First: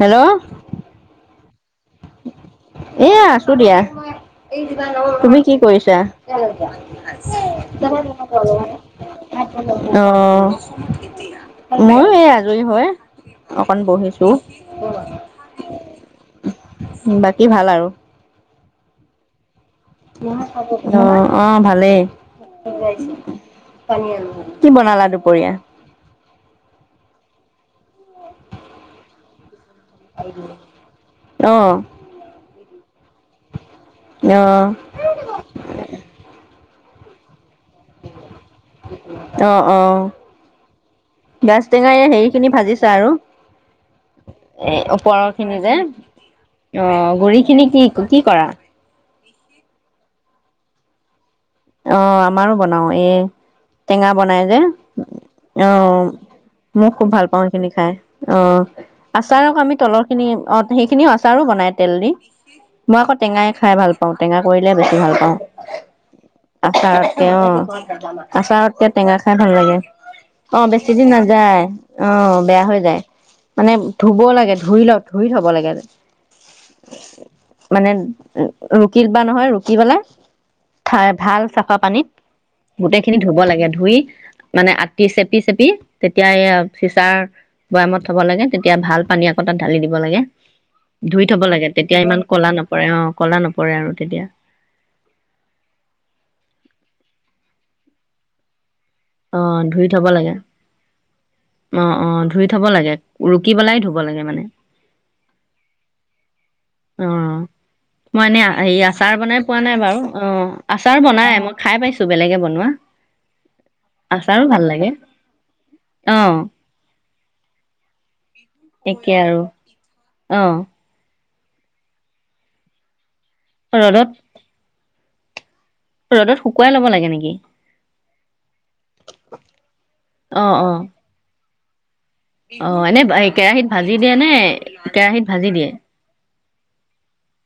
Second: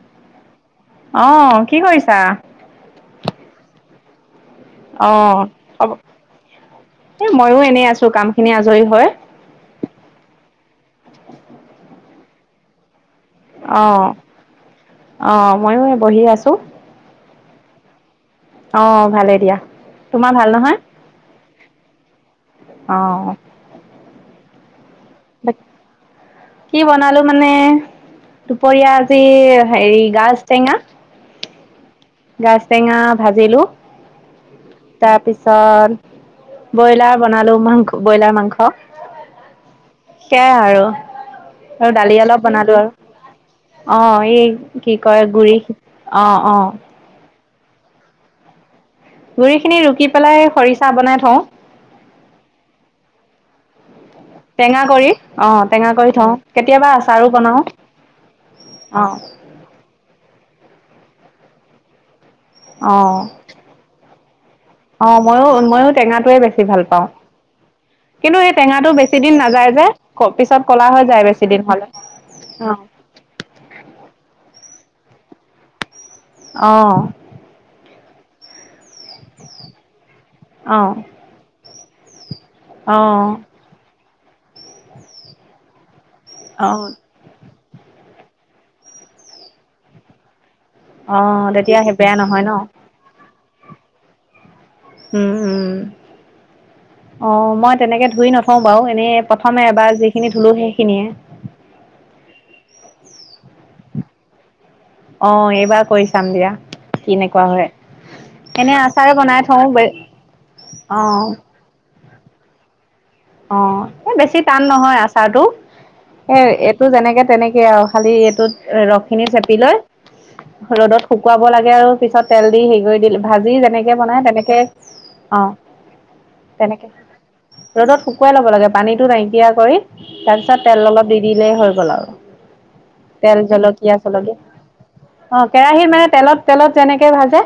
Hello. অ', কি কৰিছা? এয়া। আছো দিয়া। তুমি অ', কি হ'ব কৰিছা? এই ময়ো এনেই আছো কাম খিনি আজৰি হৈ। অ' ময়ো এয়া। আজৰি হৈ অকণ অ', বহিছো অ'। ময়ো এই বহি আছো। বাকী ভাল আৰু? অ' ভালে দিয়া। তোমাৰ ভাল নহয়? অ' অ' ভালেই। অ', কি বনালানো? কি বনালো মানে? দুপৰীয়া আজি হেৰি গাজটেঙা। অ'। গাজটেঙা ভাজিলো। অ' তাৰপিছত, ব্ৰইলাৰ বনালো। মাংস-ব্ৰইলাৰ মাংস। অ' অ' সেয়াই আৰু, গাজ টেঙাৰ আৰু এই দালি হেৰি অলপ খিনি বনালো ভাজিছা আৰু। অ' এই এ কি ওপৰৰ কয় গুৰি, অ' অ'। গুৰিখিনি কি কৰা? গুৰিখিনি ৰুকি পেলাই খৰিচা বনাই থওঁ। অ' আমাৰো বনাও। এ টেঙা বনাই যে, টেঙা কৰি টেঙা অ' কৰি থওঁ মই কেতিয়াবা খুব ভাল আচাৰো পাওঁ বনাওঁ সেইখিনি খাই। অ' অ আচাৰক আমি তলৰখিনি অ' সেইখিনিও আচাৰো বনায় তেল দি। অ মই আকৌ টেঙাই খাই ভাল পাওঁ, টেঙা কৰিলে বেছি অ ভাল পাওঁ। ময়ো ময়ো টেঙাটোৱে বেছি ভাল পাওঁ আচাৰতকে অ'। কিন্তু এই আচাৰতকে টেঙাটো বেছি টেঙা দিন খাই ভাল নাযায় লাগে। যে পিছত অ' ক'লা বেছি হৈ দিন যায় নাযায়, হ'লে অ' বেয়া অ হৈ যায়। মানে ধুব লাগে। ধুই ল- ধুই থ'ব লাগে। অ'। [unintelligible] ৰুকিবা নহয়! ৰুকি পেলাই, অ ঠাই ভাল খোৱা পানীত অ গোটেইখিনি ধুব লাগে। ধুই মানে, আকি চেপি চেপি। তেতিয়া এইয়া অ চিচাৰ। বৈয়ামত থব লাগে, তেতিয়া ভাল পানী আকৌ তাত ঢালি দিব লাগে। অ ধুই থব লাগে, সেই তেতিয়া বেয়া ইমান নহয় ক'লা ন নপৰে অ কলা নপৰে। নপৰে আৰু তেতিয়া। উম উম। অ, মই তেনেকে ধুই নথও। অ, ধুই থব লাগে সেইখিনিয়ে অ অ ধুই থব লাগে ৰুকি পেলাই ধু। ধুব লাগে মানে। অ, এইবাৰ কৰি চাম দিয়া। অ, কেনেকুৱা হয় মই এনেই এই আচাৰ বনাই পোৱা নাই বাৰু অ আচাৰ অ বনাই মই খাই পাইছো। বেলেগে বনোৱা। অ, এই বেছি আচাৰো টান ভাল লাগে নহয় আচাৰটো, অ এ এইটো যেনেকে তেনেকেই আৰু খালি এইটোত। এ, একে ৰসখিনি আৰু চেপি লৈ অ ৰ'দত। শুকুৱাব লাগে আৰু পিছত তেল দি হেৰি কৰি দিলো। ভাজি যেনেকে ৰ'দত বনাই তেনেকে। অঁ। ৰ'দত শুকুৱাই ল'ব লাগে নেকি? লাগ পানীতো নাইকিয়া কৰি, অ তাৰপিছত অ তেল অলপ দি দি। হৈ গ'ল আৰু। অ এনে তেল কেৰাহীত ভাজি জলকীয়া দিয়ে নে চকীয়া, কেৰাহীত অ ভাজি দিয়ে কেৰাহিত মানে তেলত তেলত যেনেকে ভাজে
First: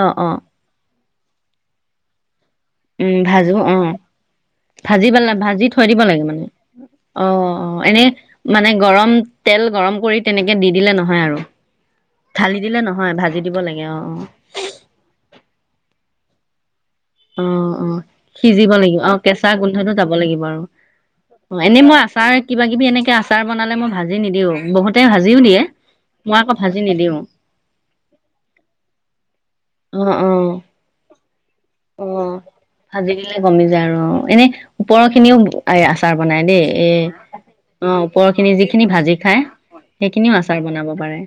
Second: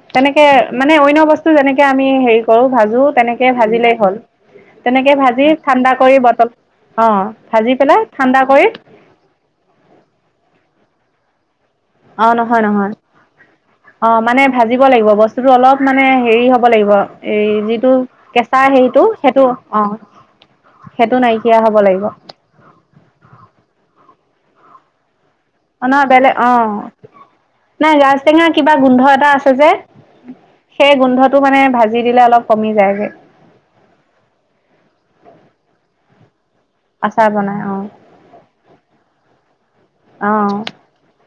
অ অ তেনেকে মানে অইন। বস্তু যেনেকে আমি হেৰি। কৰো ভাজো উম তেনেকে ভাজো অ ভাজিলেই হ'ল। ভাজি তেনেকে পাল ভাজি থৈ ঠাণ্ডা দিব কৰি লাগে মানে? বটল অ অ ভাজি পেলাই এনে ঠাণ্ডা কৰি মানে গৰম তেল গৰম কৰি তেনেকে দি দিলে নহয়। আৰু। অ, ঢালি নহয় দিলে নহয় ভাজি দিব লাগে অ মানে ভাজিব লাগিব বস্তুটো অলপ মানে। হেৰি হ'ব লাগিব। অ এই অ, যিটো কেঁচা সিজিব লাগিব হেৰিটো অ সেইটো কেঁচা অ গোন্ধটো যাব লাগিব আৰু। সেইটো অ নাইকিয়া হ'ব এনেই মই লাগিব আচাৰ কিবা কিবি এনেকে আচাৰ বনালে মই ভাজি। ভাজি নিদিও বহুতে ভাজি। ভাজিও দিয়ে অ, ন মই বেলেগ অ আকৌ নিদিও নাই ৰাজটেঙাৰ কিবা গোন্ধ এটা আছে যে অ অ সেই গোন্ধ। অ, ভাজি দিলে কমি যায় আৰু অ এনে ওপৰৰ খিনিও আছে। আৰ বনাই দেই। এ আচাৰ বনাই অ ওপৰৰখিনি যিখিনি ভাজি খাই, সেইখিনিও আচাৰ অ বনাব পাৰে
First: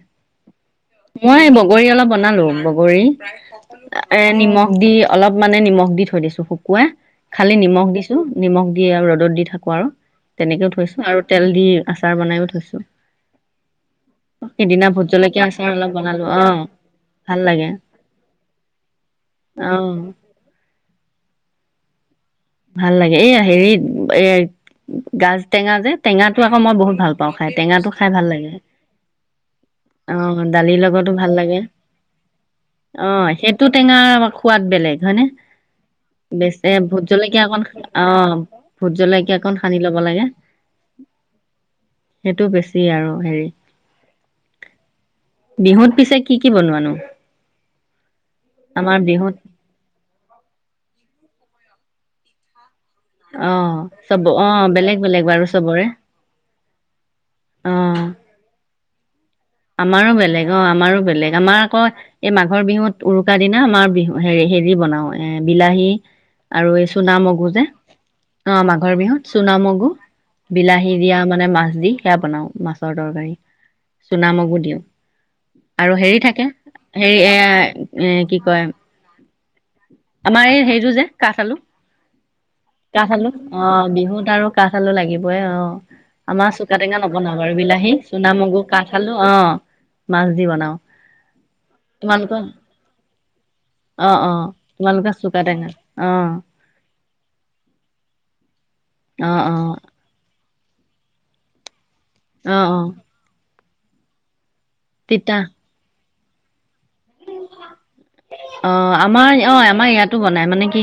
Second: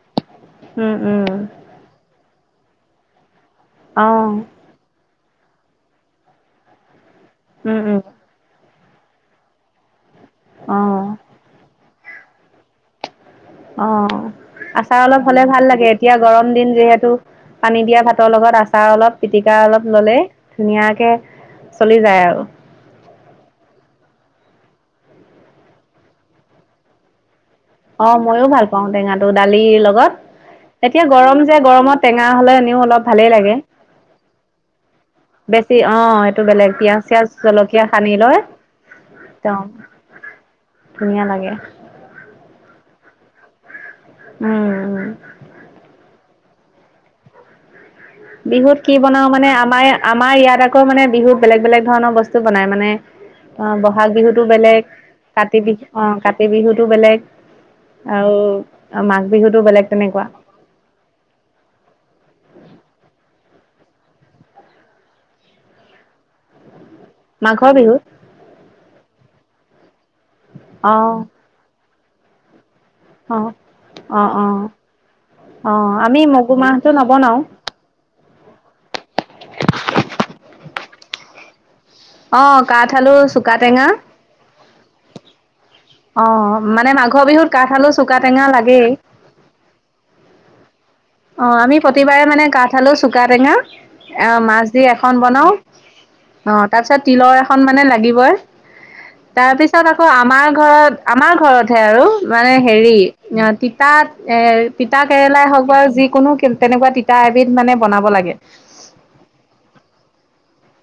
উম উম মই বগৰী অলপ বনালো। বগৰী। এ আহ নিমখ দি। অলপ মানে নিমখ দি থৈ দিছো শুকুৱো। খালি উম নিমখ উম দিছো নিমখ। দি আৰু ৰ'দত দি থাকো আৰু। তেনেকেও আহ থৈছো আৰু তেল দি। আচাৰ বনাইও থৈছো। অঁ, সিদিনা আচাৰ ভোট অলপ হলে জলকীয়া ভাল আচাৰ লাগে অলপ এতিয়া বনালো অ গৰম দিন যিহেতু ভাল লাগে পানী দিয়া ভাতৰ লগত আচাৰ অলপ পিটিকা অ অলপ ললে। ধুনীয়া। চলি যায় আৰু। ভাল লাগে এই হেৰিত এ গাজ টেঙা যে, টেঙাতটো আকৌ মই বহুত ভাল পাওঁ। খাই টেঙাটো খাই অঁ, মইও লাগে ভাল পাওঁ টেঙাটো দালিৰ লগত অ দালিৰ এতিয়া লগতো ভাল গৰম যে লাগে গৰমত টেঙা হলে এনেও অলপ অ ভালেই লাগে সেইটো টেঙা সোৱাদ বেলেগ হয়নে বেছি অঁ, এইটো বেচ বেলেগ পিয়াজ। ভোট চিয়াজ জলকীয়া অকন অ সানি লৈ ভোট জলকীয়া অকণ একদম সানি লব লাগে ধুনীয়া লাগে সেইটো বেছি। আৰু হেৰি। উম। বিহুত পিছে কি কি বনোৱানো? বিহুত কি আমাৰ বনাও বিহুত মানে আমাৰ আমাৰ ইয়াত আকৌ মানে বিহুত, বেলেগ বেলেগ ধৰণৰ বস্তু বল বনাই মানে। অ অঁ, বহাগ চব বিহুতো অ বেলেগ বাৰু কাতি চবৰে বিহুতো অঁ, কাতি বিহুতো বেলেগ অ আও অঁ, মা আমাৰো বেলেগ অঁ, আমাৰো বেলেগ আমাৰ আকৌ এই মাঘৰ বিহুত। উৰুকা দিনা আমাৰ বিহু হে হেৰি বনাও এ বিলাহী আৰু এই চুনা মগু যে, মাঘৰ বিহুত অঁ, মাঘৰ বিহু চুনা মগু বিলাহী অ দিয়া মানে মাছ দি। সেইয়া বনাও মাছ। ৰৰ তৰকাৰী। অ অ অ চুনামগো দিওঁ অ আৰু হেৰি আমি থাকে মগু মাহটো হেৰি এ নবনাও -এ কি কয় আমাৰ এই হেৰিটো যে কাঠ আলু। অ কাঠ আলু চুকা অঁ, টেঙা বিহুত আৰু কাঠ আলু লাগিবই অঁ। অঁ, মানে মাঘৰ বিহুত কাঠ আলু, চুকা টেঙা চুনামগু লাগে। কাঠ আলু অ মাছ দি বনাও। অঁ, আমি প্ৰতিবাৰে তোমালোকৰ মানে কাঠ আলু, চুকা টেঙা অ অ আৰু মাছ দি তোমালোকে এখন চুকা বনাও টেঙা অ অঁ, তাৰপিছত তিলৰ এখন মানে লাগিবই অ অ তাৰপিছত আকৌ আমাৰ ঘৰত আমাৰ ঘৰত, আৰু মানে অ অ হেৰি তাত এ তিতা কেৰেলাই হওক বা যিকোনো কি তেনেকুৱা টি অ আমাৰ অ আমাৰ ইয়াতো বনাই মানে কি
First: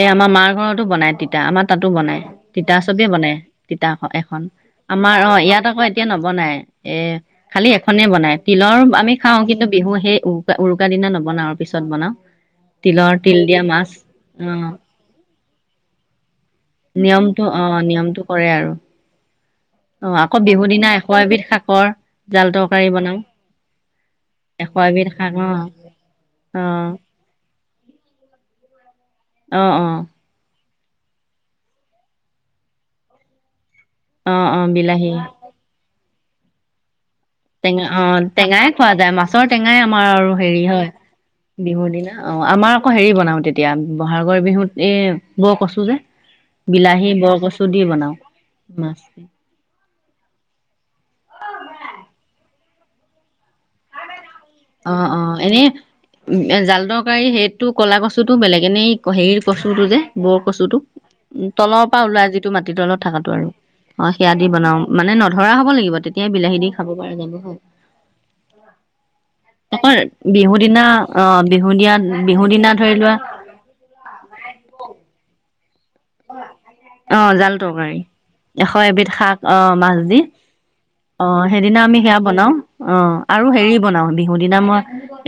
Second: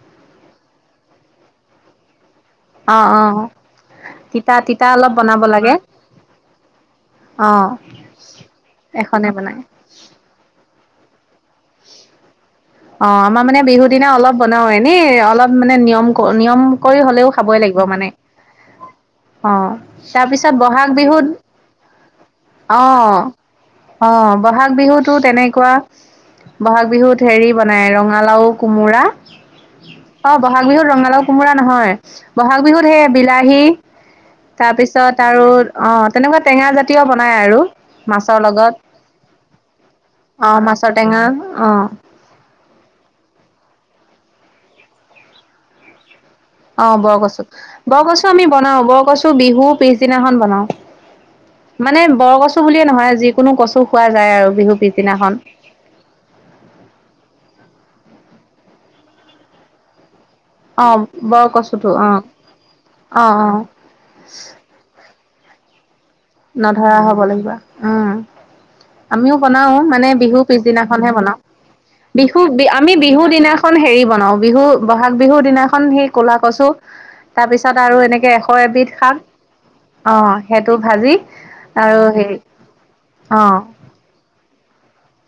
এ আমাৰ মাৰ ঘৰতো বনাই তিতা আমাৰ তাতো বনাই। তিতা অ', চবেই বনায় অ', তিতা এখন, তিতা তিতা অলপ আমাৰ অ বনাব ইয়াত লাগে আকৌ এতিয়া নবনায় এ খালী অ', এখনেই বনায় তিলৰ আমি এখনে খাওঁ। বনাই কিন্তু বিহু সেই উৰুকা দিনা নবনাও আৰু পিছত বনাওঁ। অ আমাৰ মানে বিহু দিনা অলপ বনাও এনে অলপ। মানে নিয়ম কৰ। নিয়ম কৰি হ'লেও নিয়মটো খাব অ লাগিব মানে, নিয়মটো কৰে আৰু অ অ তাৰ আকৌ পিছত বিহুৰ ব'হাগ দিনা এশ বিহুত এবিধ শাকৰ জাল তৰকাৰী অহ বনাও অহ ব'হাগ এশ এবিধ বিহুতো শাক অ তেনেকুৱা, অ ব'হাগ বিহুত হেৰি। বনাই ৰঙালাও, কোমোৰা। আহ অ। বিহুত ৰঙালাও চঙালাও নহয় বহাগ বিহুত সে বিলাহী। অ অ বিলাহী তাৰপিছত আৰু অ। তেনেকুৱা টেঙা জাতীয় ব টেঙা অ টেঙাই খোৱা যায় মাছৰ টেঙাই আমাৰ আৰু অ হেৰি হয় মাছৰ টেঙা অ বিহুৰ দিনা অ আমাৰ। অ হেৰি বনাও তেতিয়া বহাগৰ বিহুত এই বৰকচু যে অ বিলাহী বৰ বৰকচু, কচু দি বনাও বৰকচু আমি বনাও মাছ বৰকচু বিহু পিছ। দিনাখন বনাও, মানে বৰকচু বুলিয়ে নহয় যিকোনো কচু খোৱা যায় আৰু। বিহু অ অ পিছদিনাখন এনেই জাল তৰকাৰী সেইটো কলা কচু কচুটো বেলেগে নি হেৰি কচুটো যে বৰ কচুটোও অ তলৰ বৰকচুটো পৰা অ ওলাই যিটো মাটি তলত অ থকাতটো আৰু অ অ সেয়া দি বনাও মানে ন। ধৰা হ'ব লাগিব তেত। নধৰা হব লাগিব উম আমিও বনাও আকৌ মানে বিহু দিনা পিছদিনাখনহে অ বনাও বিহু দিয়া বিহু দিনা আমি ধৰি লোৱা বিহু দিনাখন হেৰি বনাও বিহু বহাগ বিহু। দিনা। এখন সেই ক'লা কচু, অ জাল তাৰপিছত তৰকাৰী আৰু এনেকৈ এশ এবিধ শাক অ সেইটো ভাজি। অ সেইদিনা আমি আৰু সেয়া হেৰি বনাও অ আৰু হেৰি বনাও বিহু দিনা মই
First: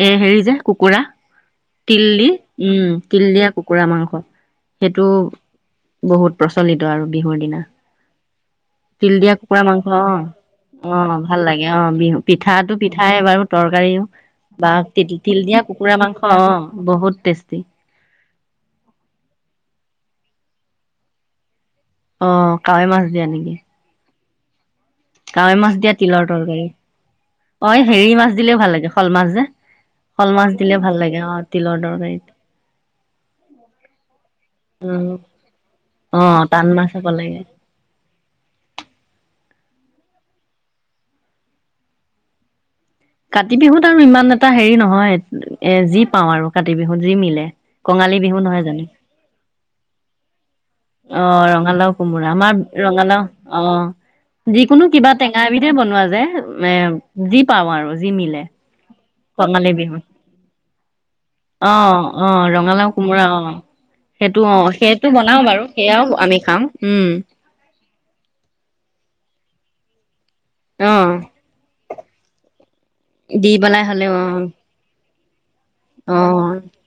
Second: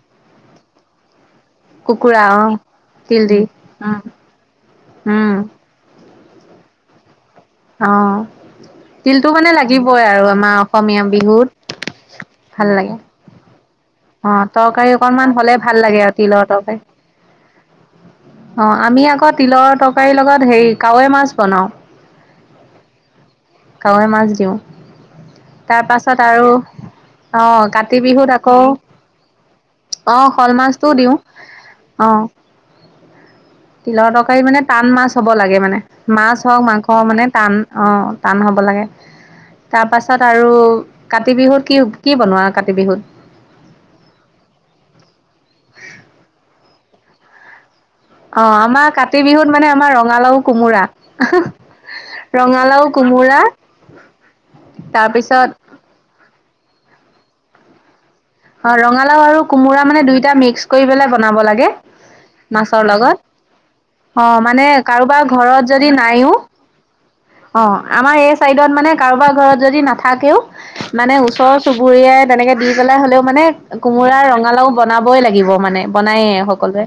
এ হেৰি যে কুকুৰা। তিল কুকুৰা দি, অ উম তিল দি দিয়া কুকুৰা উম মাংস সেইটো। উম বহুত প্ৰচলিত আৰু বিহুৰ দিনা অ তিল তিলটো দিয়া মানে কুকুৰা মাংস লাগিবই অ আৰু আমাৰ অসমীয়া অ ভাল বিহুত লাগে অ বিহু ভাল পিঠাটো লাগে পিঠাই বাৰু। তৰকাৰীও অ বা তৰকাৰী তি অকনমান তিল হ'লে দিয়া ভাল কুকুৰা লাগে আৰু মাংস তিলৰ অ তৰকাৰী বহুত টেষ্টি। অ আমি আকৌ তিলৰ তৰকাৰীৰ লগত হেৰি কাৱৈ মাছ বনাও। অ কাৱৈ মাছ দিয়া নেকি। কাৱৈ মাছ দিওঁ কাৱৈ মাছ তাৰ দিয়া তিলৰ পাছত আৰু তৰকাৰী অ আহ এই কাতি হেৰি মাছ বিহুত দিলেও আকৌ ভাল লাগে শল মাছ যে অ', শল মাছ দিলে মাছটোও ভাল দিওঁ লাগে অ তিলৰ তৰকাৰীত অ', তিলৰ তৰকাৰী মানে টান মাছ উম হ'ব লাগে মানে অ মাছ হওক টান মাছ মাংস হ'ব মানে লাগে টান আহ টান হ'ব লাগে তাৰ পাছত আৰু কাতি বিহুত কি কি বনোৱা কাতি বিহুত কাতি বিহুত আৰু ইমান এটা হেৰি নহয় এ যি পাওঁ আৰু কাতি বিহুত যি মিলে কঙালী বিহু অ নহয় জানো আমাৰ কাতি বিহুত মানে আমাৰ ৰঙালাও কোমোৰা অ ৰঙালাও কোমোৰা আমাৰ ৰঙালাও অ যিকোনো কিবা টেঙা তাৰপিছত এবিধে বনোৱা যে এ যি পাম আৰু যি মিলে অ ৰঙালাও আৰু কঙালী কোমোৰা মানে বিহুত দুয়োটা মিক্স কৰি পেলাই বনাব লাগে অ অ মাছৰ ৰঙালাও লগত কোমোৰা অ অ সেইটো মানে সেইটো কাৰোবাৰ বনাও বাৰু ঘৰত যদি সেয়াও আমি নাইও খাম হোম অ আমাৰ এই চাইডত মানে কাৰোবাৰ ঘৰত যদি নাথাকেও অ মানে ওচৰৰ চুবুৰীয়াই তেনেকে দি পেলাই হ'লেও মানে দি পেলাই হ'লেও কোমোৰা অ ৰঙালাও বনাব বই লাগিব মানে অ বনায়েই সকলোৱে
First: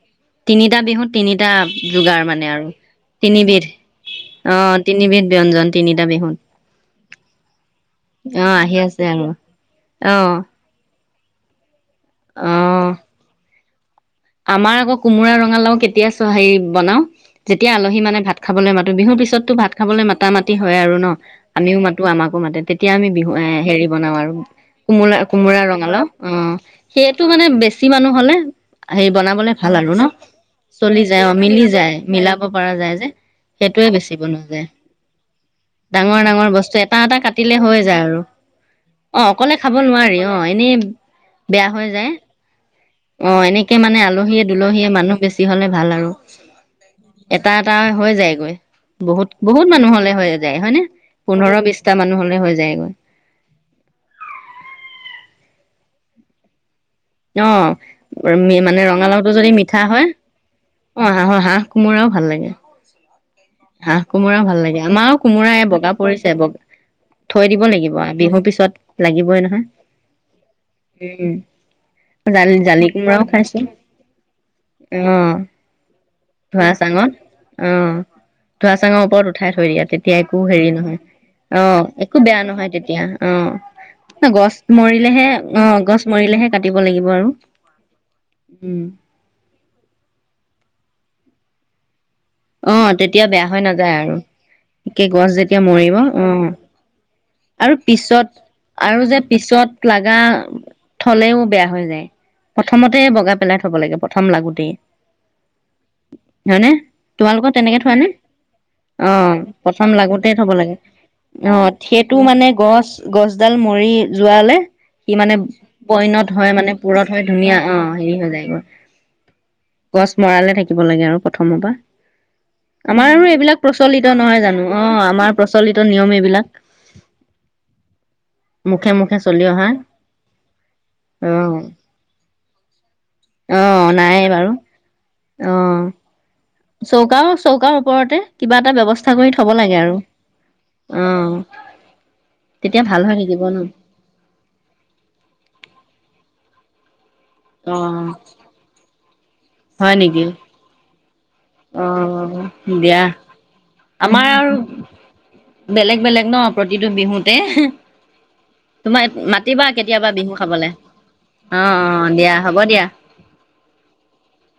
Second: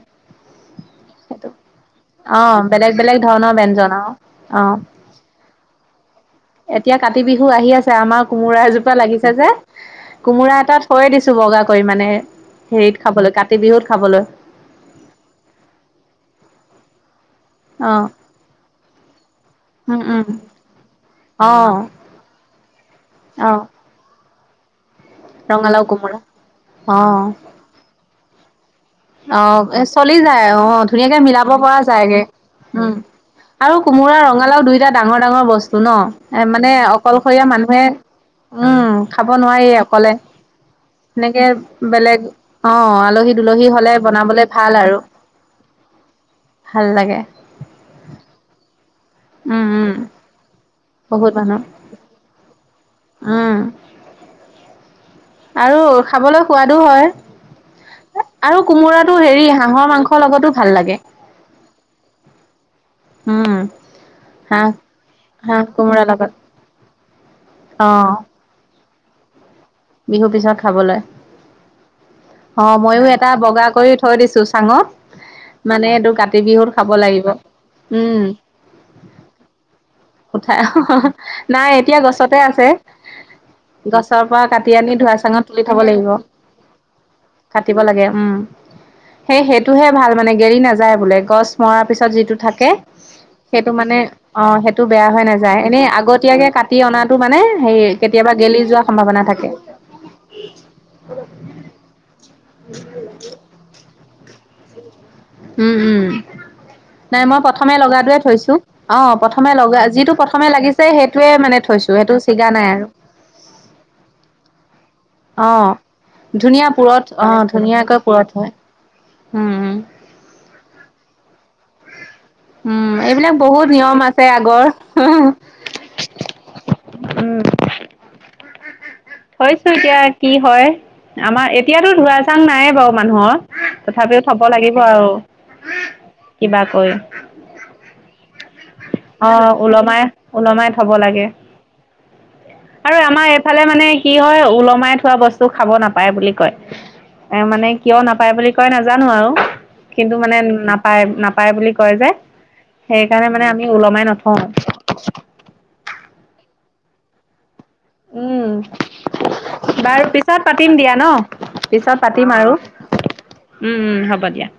তিনিটা বিহুত সেইটো তিনিটা যোগাৰ মানে অ', আৰু বেলেগ বেলেগ ধৰণৰ তিনিবিধ ব্যঞ্জন আৰু অ তিনিবিধ ব্যঞ্জন তিনিটা বিহুত এতিয়া কাতি বিহু আহি আছে আমাৰ অ কোমোৰা আহি এজোপা আছে আৰু লাগিছে যে অ কোমোৰা এটাত থয়ে দিছো বগা পৰিমাণে অ হেৰিত খাবলে কা কাতি বিহুত খাবলৈ আমাৰ আকৌ কোমোৰা ৰঙালাও কেতিয়া হেৰি বনাও যেতিয়া আলহী অ', মানে ভাত খাবলে মাতো বিহুৰ পিছতটো ভাত উম, খাবলৈ উম, মাতা মাতি হয় আৰু ন আমিও অ', মাতো আমাকো মাতে তেতিয়া আমি বিহু এ অ', হেৰি বনাও বাৰু কোমোৰা কোমোৰা ৰঙালাও অ সেইয়টো অ', মানে বেছি মানুহ হ'লে হেৰি অ বনাবলে ভাল আৰু ন চলি যায় আহ চলি ধুনীয়াকে যায় অ মিলাব মিলি পৰা যায় যায়গে মিলাব পৰা উম যায় যে আৰু সেইটোৱে বেছি কোমোৰা বনোৱা ৰঙালাও যায় দুয়োটা ডাঙৰ ডাঙৰ বস্তু ন ডাঙৰ এ ডাঙৰ মানে বস্তু এটা এটা অকলশৰীয়া কাটিলে হৈ মানুহে যায় আৰু উম অ খাব অকলে নোৱাৰিয়ে অকলে নোৱাৰি অ এনেই সেনেকে বেয়া হৈ যায় বেলেগ অ অ আলহী দুলহী এনেকে হয় মানে আলহীয়ে দুলহীয়ে মানুহ বেছি হলে ভাল আৰু ভাল লাগে এটা এটা হৈ যায়গৈ বহুত বহুত উম, মানুহ উম, হলে হৈ যায় হয় নে? বহুত পোন্ধৰ মানুহ বিশটা মানুহ হলে হৈ যায়। উম আৰু খাবলৈ সোৱাদ অ আৰু কোমোৰাটো হেৰি হাঁহৰ মাংসৰ লগতো ভাল লাগে। অঁ হাঁহৰ হাঁহ কোমোৰাও ভাল লাগে। উম, হাঁহ কোমোৰা ভাল হাঁহ লাগে আমাৰো কোমোৰা হাঁহ এই বগা কোমোৰাৰ লগত পৰিছে বগা থৈ দিব লাগিব অ', বিহুৰ পিছত লাগিবই নহয় বিহুৰ পিছত খাবলৈ উম জালি অঁ জালি ময়ো কোমোৰাও এটা খাইছো বগা কৰি থৈ দিছো অ চাঙত মানে এইটো কাতি ধোৱা বিহুত খাব চাঙত লাগিব অ উম ধোৱা চাঙৰ ওপৰত উঠাই থৈ দিয়া তেতিয়া একো উঠাই হেৰি নহয় নাই এতিয়া অঁ একো গছতে বেয়া আছে নহয় তেতিয়া গছৰ অঁ পৰা গছ কাটি আনি ধোঁৱা মৰিলেহে চাঙত তুলি অ থব গছ লাগিব মৰিলেহে কাটিব লাগিব আৰু কাটিব লাগে উম উম সেই সেইটোহে ভাল মানে গেলি নাযায় বোলে গছ মৰাৰ পিছত যিটো থাকে অ তেতিয়া বেয়া হৈ সেইটো নাযায় মানে আৰু অঁ সেইটো একে বেয়া হৈ গছ নাযায় যেতিয়া এনে মৰিব অ আগতীয়াকে কাটি অনা মানে আৰু সেই পিছত কেতিয়াবা গেলি যোৱাৰ আৰু যে সম্ভাৱনা থাকে। পিছত লগা থলেও বেয়া হৈ যায় প্ৰথমতে বগা পেলাই থব লাগে। প্ৰথম লাগোতেই উম উম হয়নে নাই মই তোমালোকৰ প্ৰথমে তেনেকে থোৱা নে লগাটোৱে থৈছো অঁ অ প্ৰথমে লগা প্ৰথম যিটো লাগোতে প্ৰথমে লাগিছে সেইটোৱে মানে থৈছো সেইটো মানে মানে ছিগা নাই আৰু গছ ডাল মৰি যোৱা কলে সি মানে অ', পইনত হয় ধুনীয়া মানে পুৰঠ হয় ধুনীয়া অ ধুনীয়াকৈ হেৰি পুৰঠ হৈ হয়। যায়গৈ উম, গছ মৰালে থাকিব লাগে আৰু প্ৰথমৰ পৰা উম, আমাৰ এইবিলাক বহুত নিয়ম প্ৰচলিত আছে নহয় জানো আগৰ। অঁ আমাৰ প্ৰচলিত নিয়ম এইবিলাক মুখে মুখে চলি অহা থৈছো এতিয়া কি হয় আমাৰ অ' এতিয়াতো ধুৱা চাং নাইে বাৰু মানুহৰ অ' নাই তথাপিও থব বাৰু লাগিব আৰু অ' অঁ চৌকাও চৌকাৰ ওপৰতে কিবা এটা ব্যৱস্থা কৰি থব লাগে আৰু ওলমাই ওলমাই থব লাগে অ' তেতিয়া আৰু ভাল হৈ আমাৰ থাকিব ন এইফালে মানে কি হয় ওলমাই থোৱা বস্তু খাব নাপায় বুলি কয় এ মানে কিয় অ' নাপায় বুলি কয় নাজানো আৰু হয় কিন্তু নেকি মানে নাপায় পায় বুলি কয় যে অ' দিয়া সেইকাৰণে মানে আমি ওলমাই আমাৰ নথওঁ আৰু বেলেগ বেলেগ ন প্ৰতিটো বিহুতে উম তোমাৰ মাতিবা বাৰু কেতিয়াবা বিহু পিছত খাবলে পাতিম দিয়া ন অ' পিছত অ' পাতিম দিয়া আৰু হ'ব দিয়া। উম হ'ব দিয়া